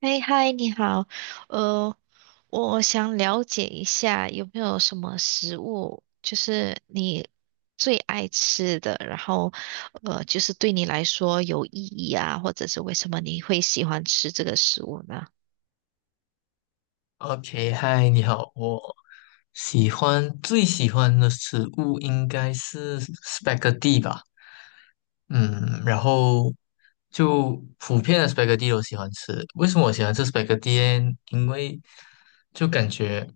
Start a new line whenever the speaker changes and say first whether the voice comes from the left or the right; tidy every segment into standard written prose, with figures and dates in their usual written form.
right: 哎，嗨，你好，呃，我想了解一下有没有什么食物，就是你最爱吃的，就是对你来说有意义啊，或者是为什么你会喜欢吃这个食物呢？
left: OK，嗨，你好，我最喜欢的食物应该是 spaghetti 吧，嗯，然后就普遍的 spaghetti 都喜欢吃。为什么我喜欢吃 spaghetti？呢因为就感觉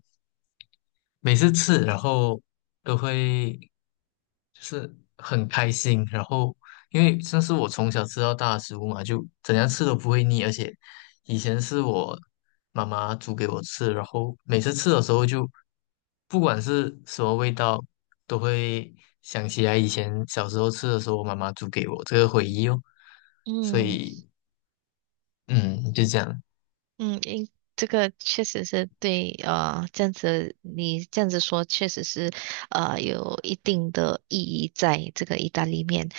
left: 每次吃，然后都会就是很开心，然后因为这是我从小吃到大的食物嘛，就怎样吃都不会腻，而且以前是我妈妈煮给我吃，然后每次吃的时候就不管是什么味道，都会想起来以前小时候吃的时候，我妈妈煮给我这个回忆哦，所
right: 嗯
left: 以嗯，就这样，
right: 嗯，诶这个确实是对，这样子你这样子说，确实是，有一定的意义在这个意大利面。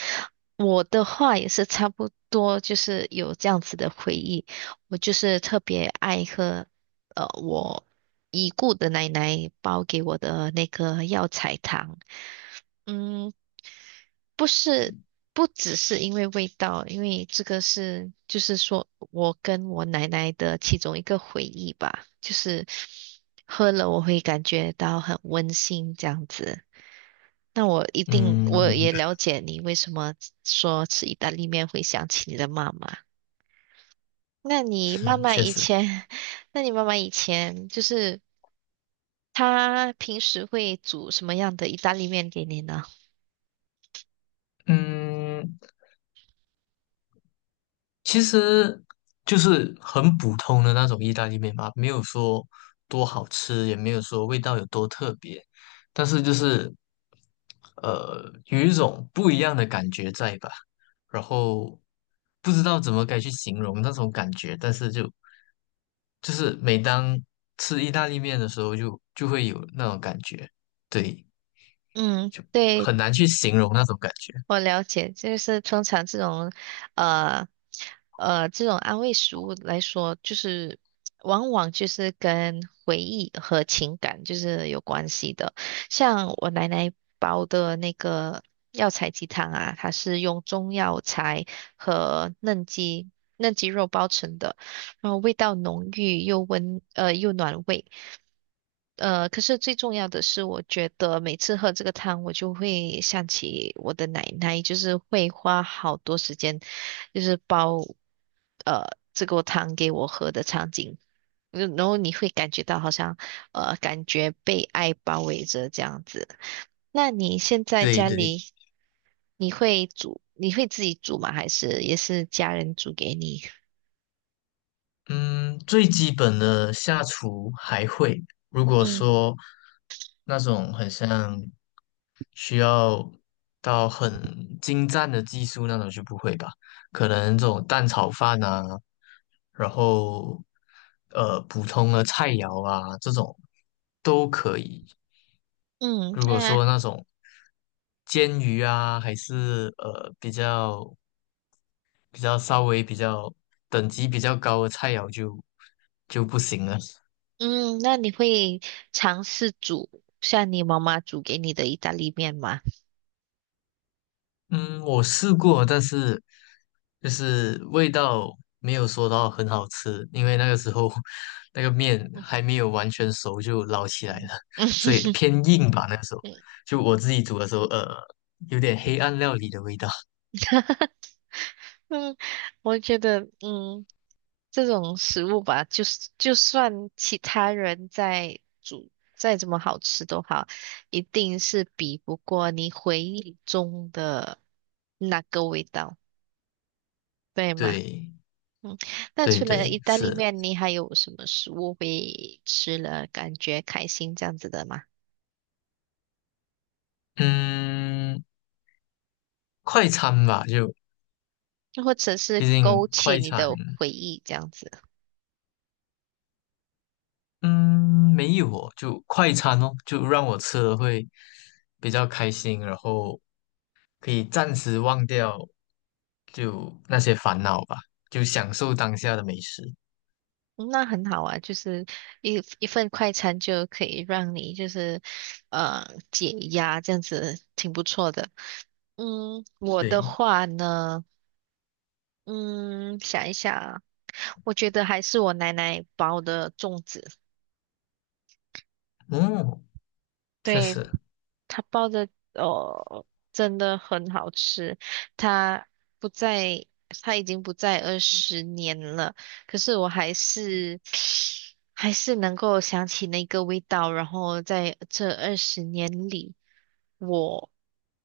right: 我的话也是差不多，就是有这样子的回忆。我就是特别爱喝，我已故的奶奶包给我的那个药材汤。嗯，不是，不只是因为味道，因为这个是，就是说我跟我奶奶的其中一个回忆吧，就是喝了我会感觉到很温馨这样子。那我一定，
left: 嗯，
right: 我
left: 明
right: 也
left: 白
right: 了解你为什么说吃意大利面会想起你的妈妈。那你妈
left: 嗯
right: 妈
left: 确
right: 以
left: 实，
right: 前，那你妈妈以前就是她平时会煮什么样的意大利面给你呢？
left: 嗯。其实就是很普通的那种意大利面吧，没有说多好吃，也没有说味道有多特别，但是就是有一种不一样的感觉在吧，然后不知道怎么该去形容那种感觉，但是就是每当吃意大利面的时候就，就会有那种感觉，对，
right: 嗯，
left: 就
right: 对。
left: 很难去形容那种感觉，
right: 我了解，就是通常这种，呃，这种安慰食物来说，就是往往就是跟回忆和情感就是有关系的。像我奶奶煲的那个药材鸡汤啊，它是用中药材和嫩鸡肉包成的，然后味道浓郁又温，又暖胃。呃，可是最重要的是，我觉得每次喝这个汤，我就会想起我的奶奶，就是会花好多时间，就是煲呃这个汤给我喝的场景。嗯然后你会感觉到好像感觉被爱包围着这样子。那你现在
left: 对
right: 家
left: 对。
right: 里
left: 对。
right: 你会自己煮吗？还是也是家人煮给你？
left: 嗯，最基本的下厨还会。如果
right: 嗯。
left: 说那种很像需要到很精湛的技术那种就不会吧，可能这种蛋炒饭啊，然后普通的菜肴啊这种都可以。
right: 嗯，
left: 如果
right: 那
left: 说那种煎鱼啊，还是比较。比较稍微比较等级比较高的菜肴就不行了。
right: 嗯，那你会尝试煮像你妈妈煮给你的意大利面吗？
left: 嗯，我试过，但是就是味道没有说到很好吃，因为那个时候 那个面还没有完全熟就捞起来了，
right: 嗯
left: 所以 偏硬吧。那个时候就我自己煮的时候，有点黑暗料理的味道。
right: 嗯，我觉得这种食物吧，就是就算其他人在煮再怎么好吃都好，一定是比不过你回忆中的那个味道，对吗？
left: 对，
right: 嗯，那
left: 对
right: 除了
left: 对，
right: 意大利
left: 是，
right: 面，你还有什么食物会吃了感觉开心这样子的吗？
left: 嗯，快餐吧，就
right: 或者是
left: 毕
right: 勾
left: 竟
right: 起
left: 快
right: 你
left: 餐。
right: 的回忆这样子，
left: 嗯，没有哦，就快餐哦，就让我吃了会比较开心，然后可以暂时忘掉就那些烦恼吧，就享受当下的美食。
right: 嗯那很好啊。就是一份快餐就可以让你就是解压，这样子挺不错的。嗯，我的
left: 对，
right: 话呢，嗯，想一想啊，我觉得还是我奶奶包的粽子。
left: 嗯，确
right: 对，
left: 实，
right: 它包的哦，真的很好吃。它不在，它已经不在二十年了，可是我还是 还是能够想起那个味道。然后在这二十年里，我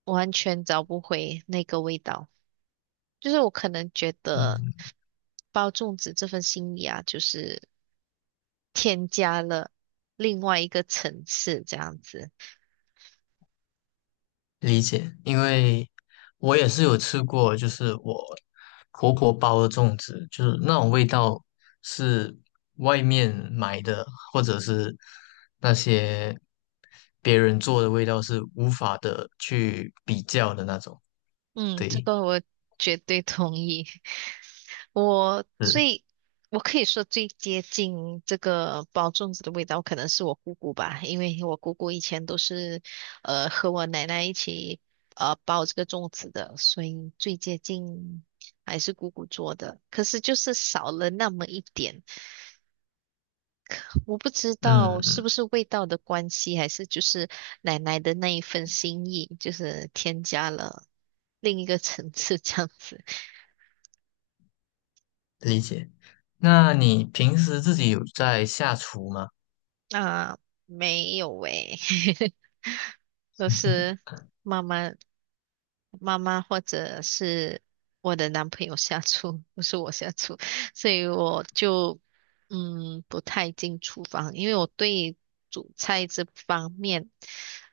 right: 完全找不回那个味道。就是我可能觉得
left: 嗯，
right: 包粽子这份心意啊，就是添加了另外一个层次这样子。
left: 理解，因为我也是有吃过，就是我婆婆包的粽子，就是那种味道是外面买的，或者是那些别人做的味道是无法的去比较的那种。
right: 嗯，这
left: 对，
right: 个我绝对同意。我
left: 是，
right: 最，我可以说最接近这个包粽子的味道，可能是我姑姑吧，因为我姑姑以前都是，和我奶奶一起，包这个粽子的，所以最接近还是姑姑做的。可是就是少了那么一点，我不知道
left: 嗯，
right: 是
left: 嗯
right: 不是味道的关系，还是就是奶奶的那一份心意，就是添加了另一个层次这样子。
left: 理解。那你平时自己有在下厨吗？
right: 啊，没有诶，都是妈妈、妈妈或者是我的男朋友下厨，不是我下厨，所以我就嗯不太进厨房，因为我对煮菜这方面，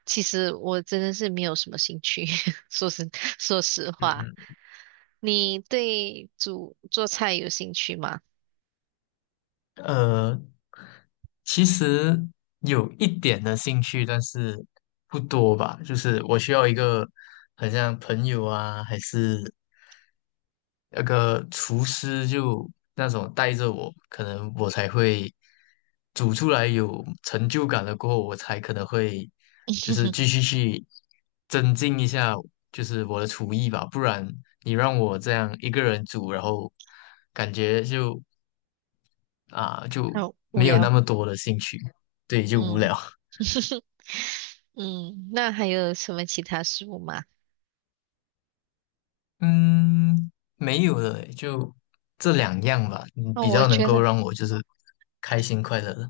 right: 其实我真的是没有什么兴趣，说实说实话，
left: 嗯
right: 你对煮做菜有兴趣吗？
left: 呃，其实有一点的兴趣，但是不多吧。就是我需要一个很像朋友啊，还是那个厨师，就那种带着我，可能我才会煮出来有成就感了过后，我才可能会就是继续去增进一下，就是我的厨艺吧。不然你让我这样一个人煮，然后感觉就啊，就
right: 好无
left: 没有
right: 聊，
left: 那么多的兴趣，对，就无
right: 嗯。
left: 聊。
right: 嗯，那还有什么其他食物吗？
left: 嗯，没有了诶就这两样吧，嗯，
right: 哦，
left: 比较能够让我就是开心快乐的。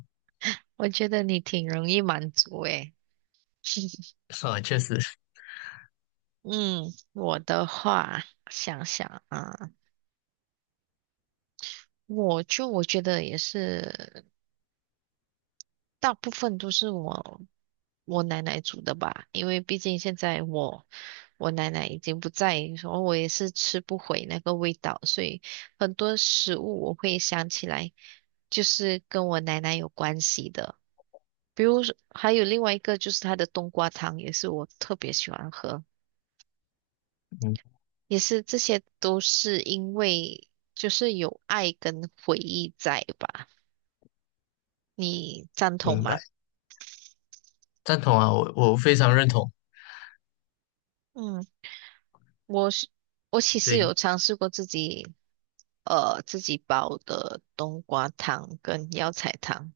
right: 我觉得你挺容易满足诶。
left: 啊，确实，
right: 嗯，我的话，想想啊，我觉得也是，大部分都是我奶奶煮的吧，因为毕竟现在我奶奶已经不在，然后我也是吃不回那个味道，所以很多食物我会想起来，就是跟我奶奶有关系的。比如说还有另外一个就是它的冬瓜汤，也是我特别喜欢喝，
left: 嗯，
right: 也是这些都是因为就是有爱跟回忆在吧，你赞同
left: 明白，
right: 吗？
left: 赞同啊，我非常认同。
right: 嗯，我是我其实
left: 对，
right: 有尝试过自己自己煲的冬瓜汤跟药材汤，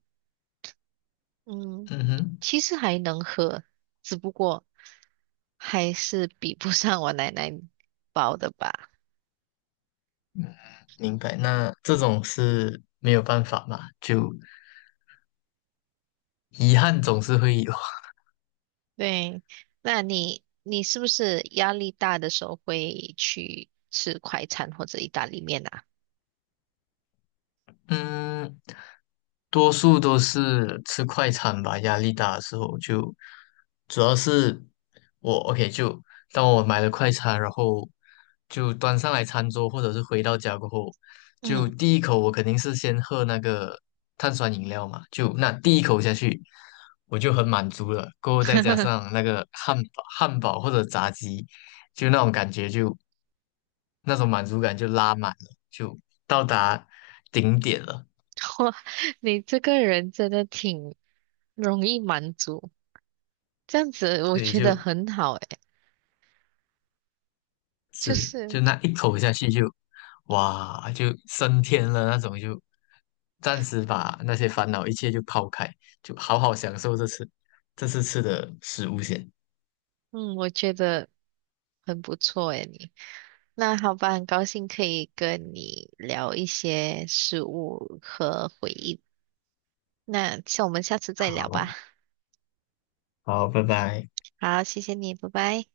right: 嗯，
left: 嗯哼，
right: 其实还能喝，只不过还是比不上我奶奶煲的吧。
left: 明白。那这种是没有办法嘛，就遗憾总是会有。
right: 对，那你是不是压力大的时候会去吃快餐或者意大利面啊？
left: 嗯，多数都是吃快餐吧，压力大的时候就，主要是我 OK 就当我买了快餐，然后就端上来餐桌，或者是回到家过后，就
right: 嗯，
left: 第一口我肯定是先喝那个碳酸饮料嘛，就那第一口下去我就很满足了，过后再加 上那个汉堡、汉堡或者炸鸡，就那种感觉就那种满足感就拉满了，就到达顶点了。
right: 哇，你这个人真的挺容易满足，这样子我
left: 对，
right: 觉得
left: 就
right: 很好诶，就
left: 是
right: 是
left: 就那一口下去就，哇，就升天了那种就，暂时把那些烦恼一切就抛开，就好好享受这次吃的食物先。
right: 嗯，我觉得很不错诶，你。那好吧，很高兴可以跟你聊一些事物和回忆。那像我们下次再聊
left: 好，
right: 吧。
left: 好，拜拜。
right: 好，谢谢你，拜拜。